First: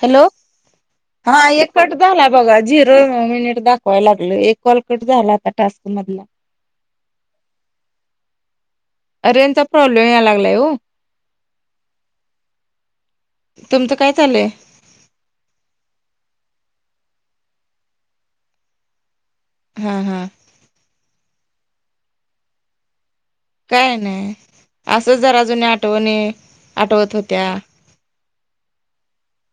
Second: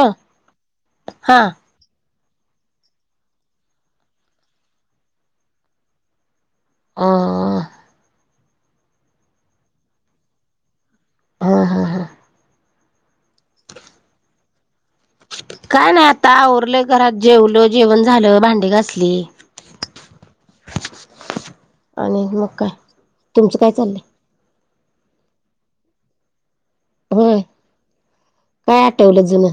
Hello! हा एक फट झाला बघा झिरो मिनिट दाखवाय लागलं एक कॉलकट झाला आता टास्क मधला. आह. रेंजचा प्रॉब्लेम या लागलाय हो. हा हा हा. तुमचं काय चाललय? काय नाही आता आवरलं घरात जेवलो. जेवण झालं, भांडी घासली. हा हा आणि मग काय? तुमचं काय चाललंय नाही असं जरा जुनी आठवणी आठवत होय होत्या. काय आठवलं जुनं?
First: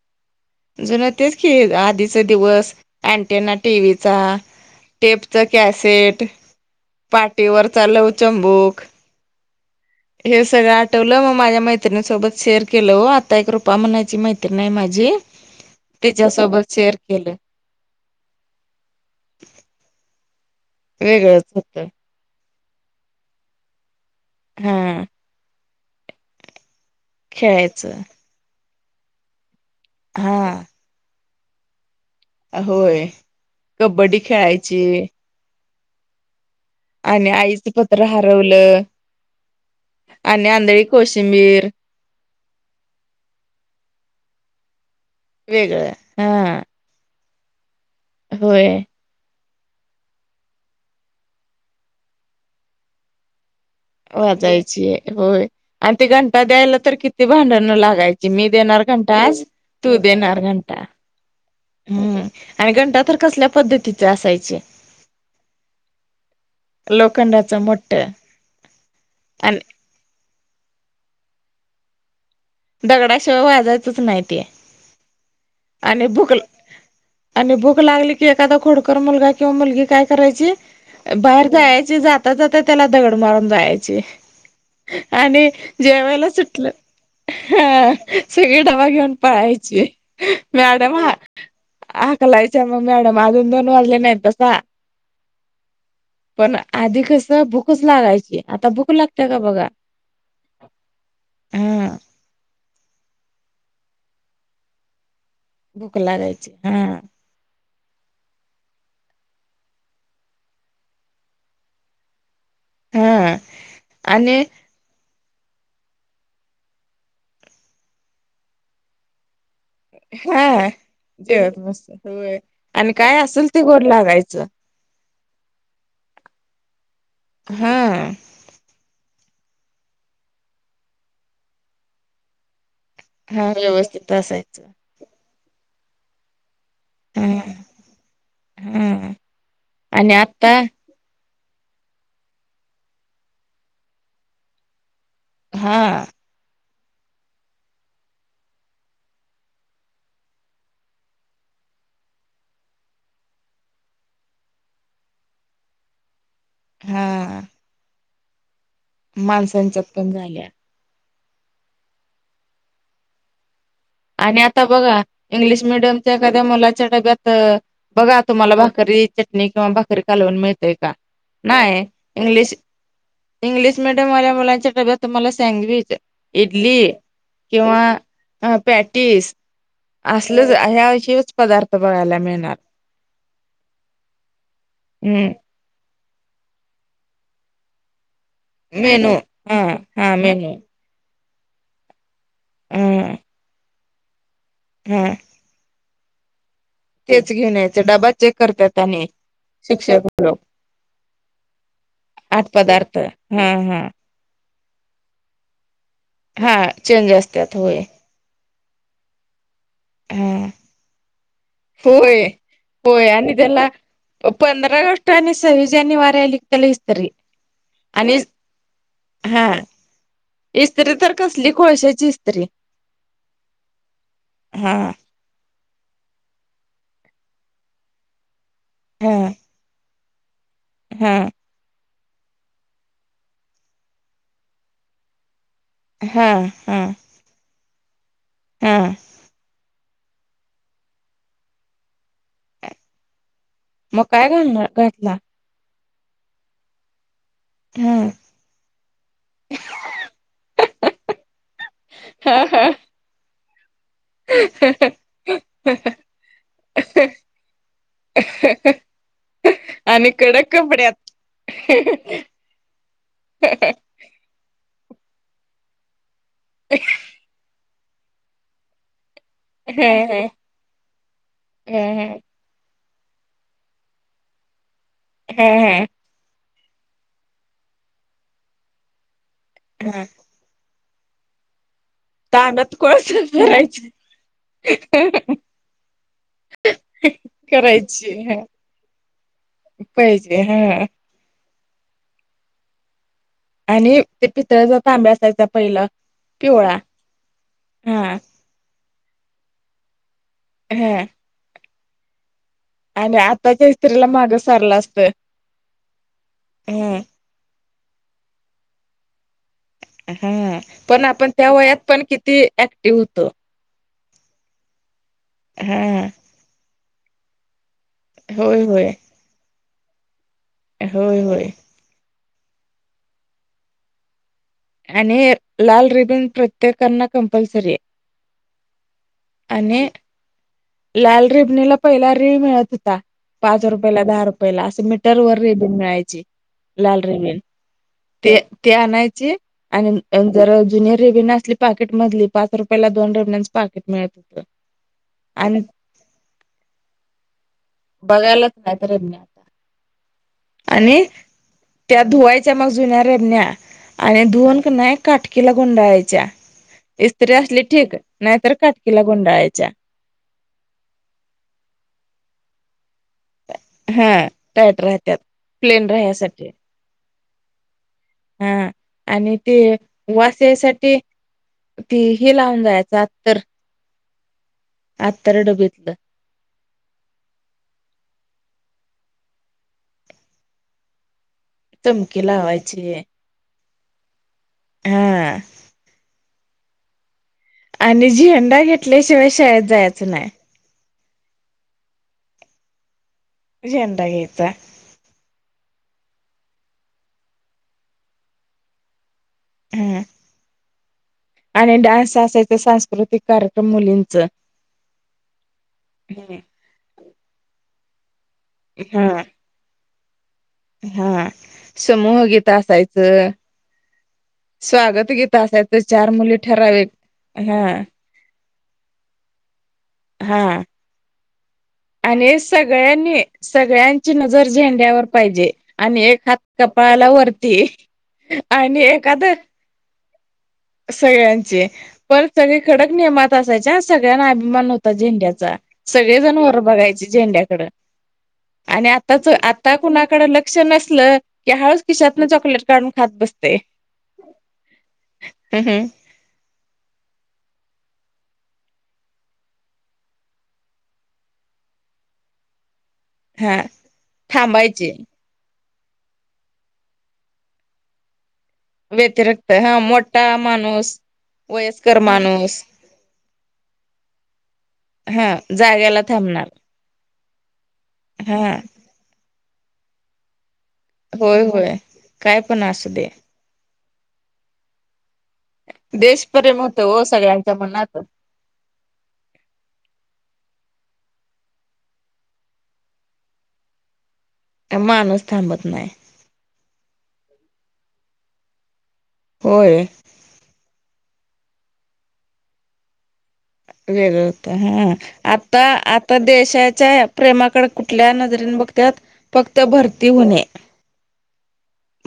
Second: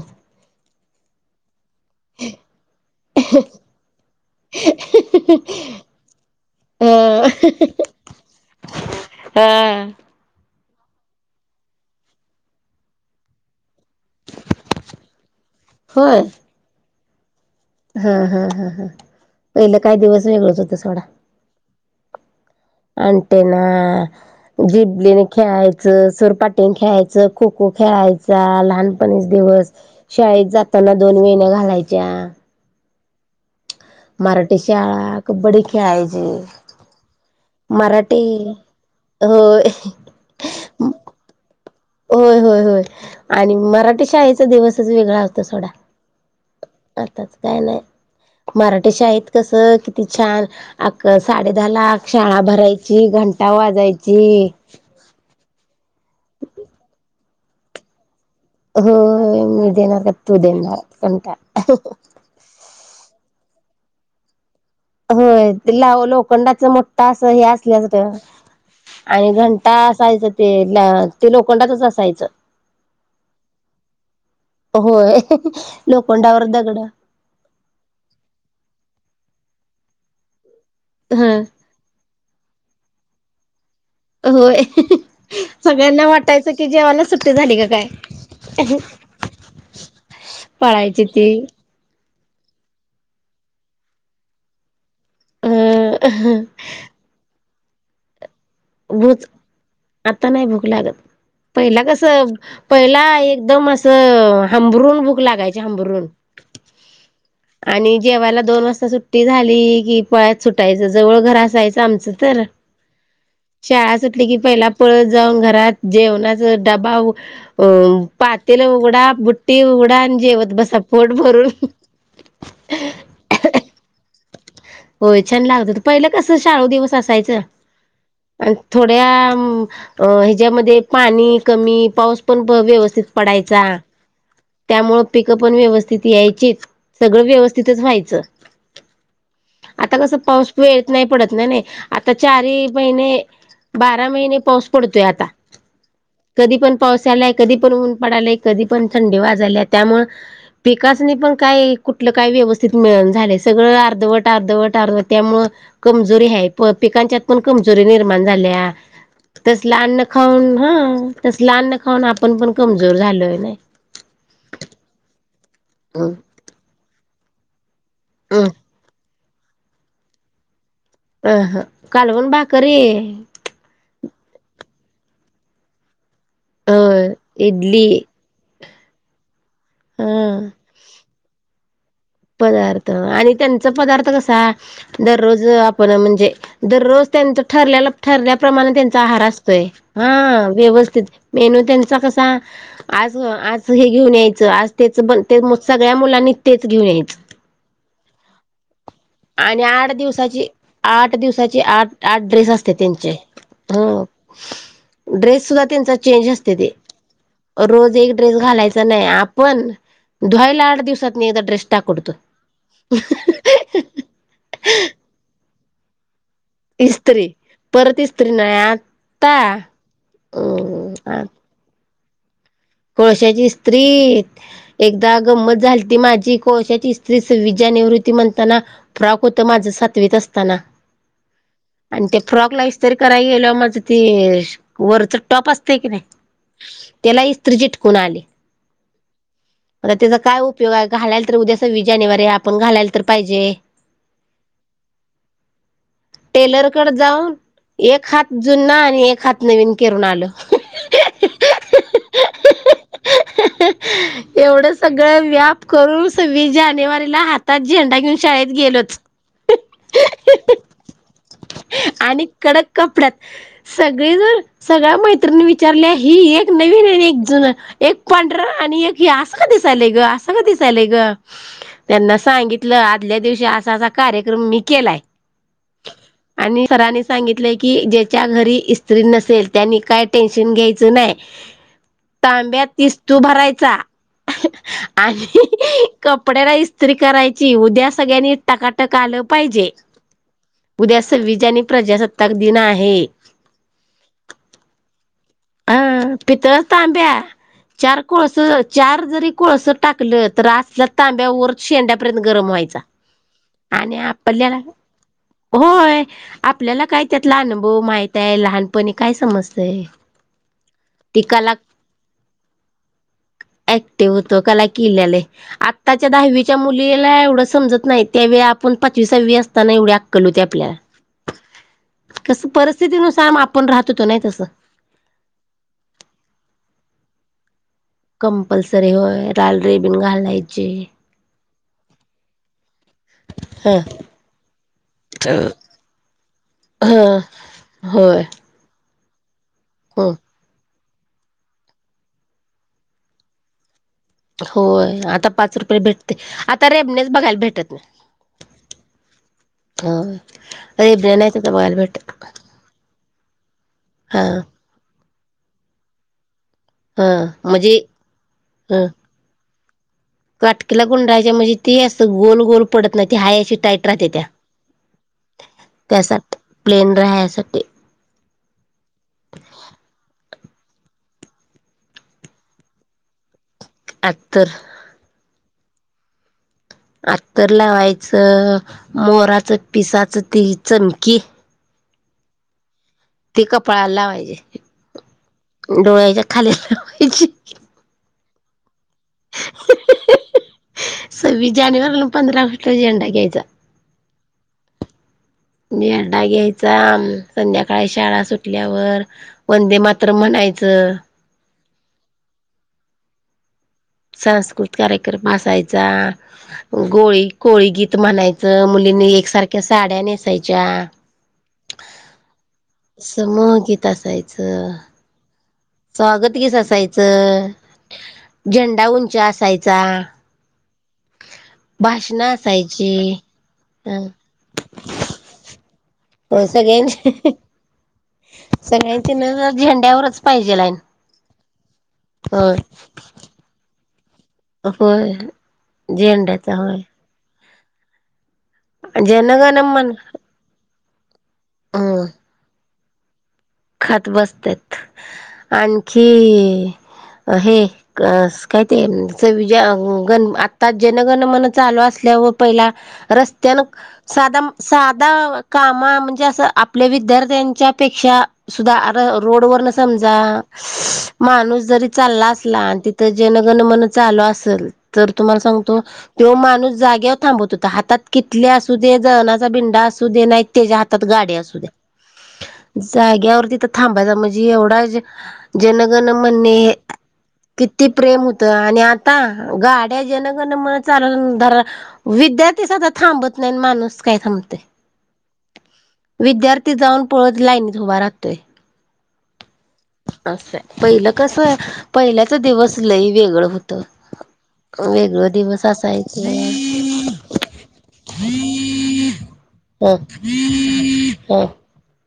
जुनं तेच की, आधीचा दिवस, अँटीना टीव्हीचा. टेपच कॅसेट,, अ पाटीवरचा लवचंबुक ह, हे सगळं आठवलं, मग माझ्या मैत्रिणीसोबत शेअर केलं ओ. आता एक रुप रूपा म्हणायची मैत्रीन आहे माझी. तीच्यासोबत शेअर केल. हां हां हां हां. पहिलं काय दिवस वेगळंच होत सोडा. वेगळंच होत अँटीना, हा जिबलीने खेळायच, सुरपाटीन खे खेळायच, खो खो खेळायचं खेळायचा, लहानपणीच दिवस शाळेत हा जाताना दोन वेन्या होय. कबड्डी मराठी खेळायची शाळा, कबड्डी खेळायची. आणि आईचं पत्र मराठी हरवलं. होय आणि आंधळी कोशिंबीर. होय, होय, होय आणि मराठी शाळेचा दिवस तेव्हाच वेगळं होत सोडा. वेगळं हा आताच काय नाही. होय मराठी शाळेत कस, किती छान! आक साडे दहा ला शाळा भरायची, घं वाजायची. होय. आणि ते घंटा द्यायला तर किती भांडण लागायची. मी देणार घंटा आज, होय मी तू का देणार घंटा. देणार घंटा हं, आणि घंटा तर कसल्या पद्धतीचे असायचे. होय, ला लोखंडाच मोठा अस हे लोखंडाच मोठ असल्यागत. आणि घंटा असायच ते, ते लोखंडाचच असायचं. दगडाशिवाय वाजायचच नाही ते. होय आणि भुक, लोखंडावर दगड आणि भुक लागली की एखादा खोडकर मुलगा. किंवा मुलगी काय करायची, ह बाहेर जायची जाता, जात त्याला दगड मारून जायची. होय आणि सगळ्यांना जेवायला वाटायचं की सुटलं. जेवायला सुट्टी झाली का काय हा, सगळी डबा घेऊन पळायची, मॅडम. पळायची ती हाकलायच म मॅडम, अजून दोन वाजले नाहीय बसा. अ पण आधी कस, भूकच लागायची. आता भूक भूच, लागते का बघा आता नाही भूक लागत,, पहिला हा कस. पहिला एकदम अस हांबरून बु भुक लागायची भूक हांबरून. लागायची हा आणि जेवायला दोन वाजता सुट्टी झाली कि, पळत सुटायचं. जवळ घर असायचं आमचं तर. हं, शाळा सुटली की पहिला पळत न जाऊन घरात जेवणाचा डबा अ बू पातील उघडा ते उघडा, आणि जेवत हा बसा पोट जेवत भरून. मस्त होय आणि काय असेल ते गोड लागायचं होय, छान लागत, तर पहिलं कसं शाळू दिवस असायचं. हा थोड्या, ह्याच्यामध्ये पाणी कमी पाऊस पण व्यवस हा पडायचा, व्यवस्थित असायचं यामुळे पिक पण व्यवस्थित. यायचीच, सगळं हा व्यवस्थितच व्हायचं. हा आता कसं पाऊस बि येत नाही पडत नाही, आता चारी महिने, बारा महिने पाऊस पडतो. आता, हा कधी पण. पावस यालाय, कधी पण ऊन पडायलय, कधी पण थंडी वाजालीय, त्यामुळे पिकानी पण काय. कुठलं काय व्यवस्थित मिळना झालय, सगळं अर्धवट. टारधव, टार, त्यामुळ कमजोरी हाय, प पिकांच्यात हा पण कमजोरी निर्माण झाल्या. तसलं माणसांच्यात अन्न पण झाल्या खाऊन,,, हां. तसलं आन्न खाऊन आपण पण कमजोर झालोय नाई. आणि आता बघा, इंग्लिश मिीडियमच्या अ एखाद्या मुलाच्या डब्यात. बघा तुम्हाला भाकरी चटणी किंवा भाकरी कालवून मिळत्या. का, अ नाय, कालवण इंग्लिश भाकरी इंग्लिश मीड. मुलांच्या डब्यात तुम्हाला सँडविच, अ इडली इडली किंवा. पॅटस हा असल ह अ पदार्थ. बघायला मिळणार पदार्थ आणि त्यांचा पदार्थ कसा हम्म दररोज आपण म्हणजे. जे दररोज त्यांचं ठरलेला. ठरल्याप्रमाणे त्यांचा मेनू आहार हा असतोय हा मेनू व्यवस्थित मेनू त्यांचा कस. हा आज आज हे घेऊन यायचं आज तेच हा ब ते सगळ्या मुलांनी तेच घेऊन यायचं. तेच घेन यायचे डबा चेक करतायेत आणि. आणि आठ शिक्षक लोक दिवसाची आठ दिवसाची आठ आठ ड्रेस असते पदार्थ त्यांचे हा हो. [inaudible] ड्रेस सुद्धा त्यांचा चेंज असते हा ते चेंज असतात होय रोज एक ड्रेस घालाय. आपण हा ला आ दिवसात. ड्रेस टाकवतो होय होय आणि त्याला पंधरा गस्ट आणि सव्वीस जानेवारी आली. कस्तरी इस्त्री परत आणिज इस्त्री नाही आता हा. इस्त्री तर अ कसली कोळशाचीत. कोळशाची स्त्री हा एकदा गंमत झाली. माझी कोळशाची स्त्री स विज्या निवृत्ती म्हणताना हा फ्रॉक होत माझ सातवीत असताना. हा. आणि ते फ्रॉक लाईस तरी करायला गेल माझं ते वरच टॉप असते की नाही हा हा त्याला इ स्त्री चटकून आली. हा. मता त्याचा काय उपयोग आहे घालायला तर उद्या सव्वीस जानेवारी आपण घालायला तर पाहिजे. मग काय घालणार घातला. टेलरकड जाऊन. हा एक हात जुना आणि एक हात नवीन करून आल. हा हा. ह एवढं सगळं व्याप करून सव्वीस जानेवारीला हातात झेंडा घेऊन शाळेत गेलोच आणि कडक कपड्यात. आणि कडक कपड्यात सगळे जर सगळ्या माैती. विचारल्या ही एक नवीन एक ज एक पांढरा आणि एक. हे असं कधी हा लेय ग हा असं कधी लेय ग हा त्यांना सांगितलं. आदल्या दिवशी असा असा कार्यक्रम मी केलाय. हा ह. आणि सरांनी सांगितलं की ज्याच्या घरी स्त्री नसेल त्यांनी काय हा टेन्शन घ्यायच. नाही तांब्यात तानात तिस्तू कोळसा भरायचा. भरायची [unintelligible] आणि कपड्याला इस्त्री करायची उद्या करायची सगळ्यांनी ह टकाटक आलं पाहिजे. पाहिजे हा. वैज प्रजासत्ताक दिन आहे. आणि ते पितळ्याचा तांब्या असायचा पहिलं हा पितळ पिवळा. तांब्या चार हा कोळस चार जरी कोळस टाकलं तर असल्या हा तांब्या वर शेंड्यापर्यंत. गरम व्हायचा. आणि आताच्या आणि इत्रीला माग आपल्याला सारलं असतं. होय आपल्याला काय त्यातला अनुभव माहित आहे लहानपणी काय समज. हा पण आपण त्या वयात पण किती ऍक्टिव होतो. व किल्ल्या हा आता दहावीच्या मुलीला एवढं समजत नाही त्या व होय आपण होय पाचवीसावी असताना एवढे आक्कल होते आपल्याला. होय होय कसं परिस्थितीनुसार आपण राहत तो नाही तसं. आणि लाल रिबिन प्रत्येकना कंपल्सरी आहे. कंपल्सरी होय लाल आणि रीबिन घालाय. लाल रिबनीला पहिला रिळ मिळत होता. पाच ह रुपयाला दहा रुपयला असं मीटर वर रिबिन मिळायची लाल ह रिबीन. होय ते ते आणायच. आणि हो जर जुनियर रेवन्यू असली पाकेट मधली पाच रुपयाला दोन रेबनीच पाकेट. होय आता पाच रुपये भेटते आता रेबनेच बघायला भेट बघायलाच नाही तरीे मी आता. अरे ब्रेनत त त्या धुवायच्या मग जुन्या रेबण्या आणि हा धुवन का नाही. काटकीला गुंडाळायच्या हा इत्री असली म्हणजे ठीक नाहीतर काटकीला गुंडाळायच्या. काटकीेला गुंडायच्या म्हणजे ते असं गोल गोल पडत. हाय अशी टाईट राहते त्या हा टाईट राहत्यात प्लेन राहण्यासाठी प्लेन रा तेे. हा आणि ते वा. त्या साठी ते लावून जायच अत्तर. अतर. तेरा डबीेतलं आत् तरर लावायचं, मोराचं पिसाचं ती चमकी, चमकी लावायाची, ती कपाळाला लावाहि ची, हा डोळ्याच्या खाली लावायची, आणि झेंडा घेतल्याशिवाय शाळेत जायचं नाही. सवीस जानेवारी आणि, पंधरा ऑगस्ट ला झेंडा घ्यायचा, झेंडा घ्यायचा, मेरडा घ्यायचा संध्याकाळी शाळा सुटल्यावर, वंदे हा मात्र म्हणायचं. आणि डान्स असायच, सांस्कृतिक कार्य सांस्कृतिक कार्यक्रम अससायचा, गोळी कोळी गीत म्हणायचा. मुलीं हा एकसारख्या साड्या, नेसायच्या हा समूहगीत असायचं समोहगीत असायचं. स्वागत गीत असायचं चार स्वागत मुली गीस ठराविक असायचं हा झेंडा उंचा असायचा. ह. भाषण आणि असायची सगळ्यांनी ह सगळ्यांची नजर झेंड्यावर पाहिजे आणि एक हात कपाळाला सगळ्यां वरती. आणि सगळ्यांची एखाद नजर झेंड्यावरच. पाहिजे लाईन सगळ्यांचे पर होय सगळे खडक नियमात असायच्या. सगळ्यांना अभिमान होता होय झेंड्याचा सगळेजण झेंड्याचा वर होय बघायचे झेंड्याकड. आणि आताच जनगण आता मन कुणाकडे लक्ष नसल की हाळच हम्म किशातन चॉकलेट. काढून खात बसते, खात बसत आणखी हे, अ काय ते ज गण आता, जनगण मन चालू असल्या व पहिला. रस्त्यान हा साध थांबायची साध, काम म्हणजे असं, आपल्या विद्यार्थ्यांच्या पेक्षा, सुद्धा रोड व्यतिरिक्त वर न हा समजा, मोठा माणूस माणूस जरी वयस्कर चालला असला माणूस आणि तिथ, जगणनल असेल तर हा तुम्हाला जाग्याला सांगतो थांबणार माणूस जागावर, थांबत होता हातात कीटली हा असू दे, जणाचा भिंडा असू दे नाही त्याच्या हातात गाड होय अस द्या, होय काय पण असू दे थ थांबाचा म्हणजी एवढाच, जनगण देशप्रेम म्हणणे, होतं हो सगळ्यांच्या किती मनात प्रेम होत, आणि आता गाड्या जनगण म्ह, [unintelligible] विद्यार्थीसधा थांबत नाही माणूस काय थांबतोय, माणूस थांबत नाही विद्यार्थी जाऊन पळद लाईन धवा राहतोय, होय अस पहिलं. कसं आहे, पहिल्याच दिवस लय वेगळ वेगळ होत हा, आता आता असायचे देशाच्या प्रेमाकडे कुठल्या नजरेने, बतत फक्त ह भरती होणे, ह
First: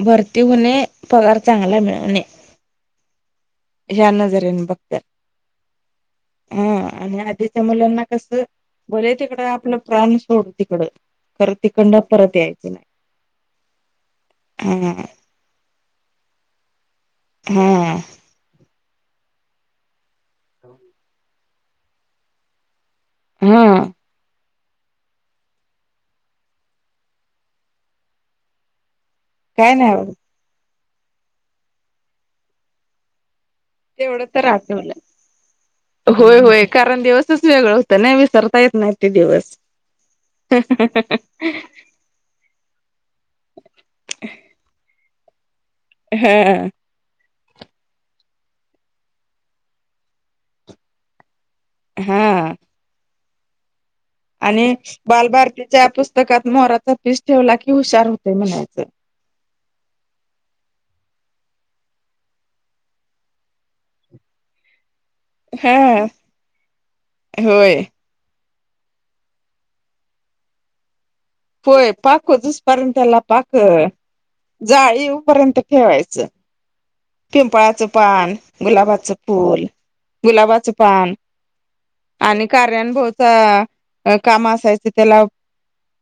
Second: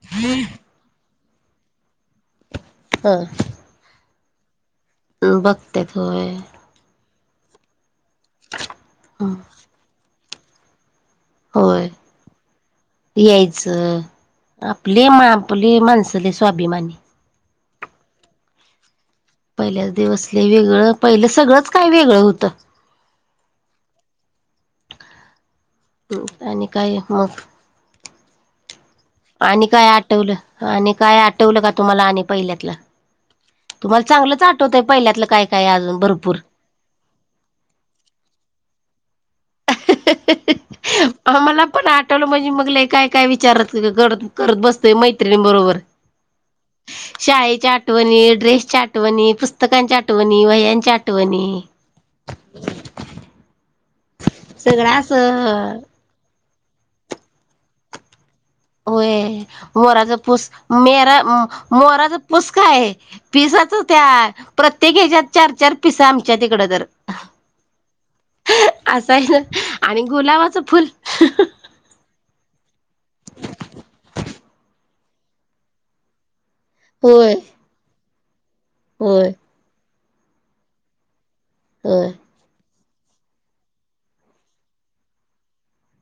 भरती होणे, पगार चांगला मिळणे. नजरे बघ, बघते होय, तिच्या मुलांना कसं बोले तिकडं आपलं प्राण सोडू तिकडं, खरं होय तिकडनं परत यायचं नाही यायचं, हा आपले मा आपली माणस, स्वाभिमानी, हा पहिल्याच दिवसले वेगळं पहिलं सगळंच काय वेगळं होतं हा ह् आणि काय मग आणि काय आठवलं आणि काय आठवलं का तुम्हाला आणि पहिल्यातलं तुम्हाला तेवढं चांगलंच तर राह आठवतय मला पहिल्यातलं काय काय अजून भरपूर होय, होय कारण दिवसच वेगळं होतं ना वि करता येत नाहीत मला पण आठवलं म्हणजे मगले काय काय विचार कर करत बसतय माहि तत्रीण बरोबर हा शाळेच्या आठवणी ड्रेसच्या आठवणी पुस्तकांच्या आठवणी वहया्यांच्या आठवणी हा आणि सगळं असं बालभारतीच्या पुस्तकात मोराचा पीस ठेवला की हुशार हो मोराचा पूस मेरा मोराचा पुसका आहे पिसाच त्या प्रत्य ते घ्याच्यात चार चार पिस हा आमच्या तिकडं तर होय असं आहे ना आणि गुलाबाचं फुल पय पाको दुस पर्ंतला पाक जाळीपर्यंत ठेवायचं. होय पिंपळाचं पान, गुलाबाचं होय फूल गुलाबाचं पान, ह नभव काम असायच त्याला,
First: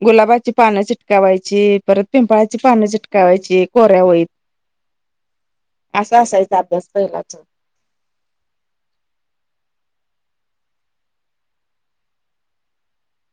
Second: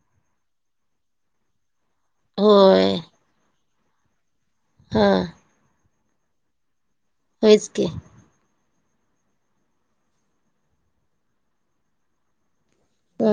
गुलाबाची पानं चिटकावायची परत पिंपळाची पानं होय चिटकावायची कोऱ्या होईत हा असं असायचा अभ्यास पहिलाचा. होईच की अ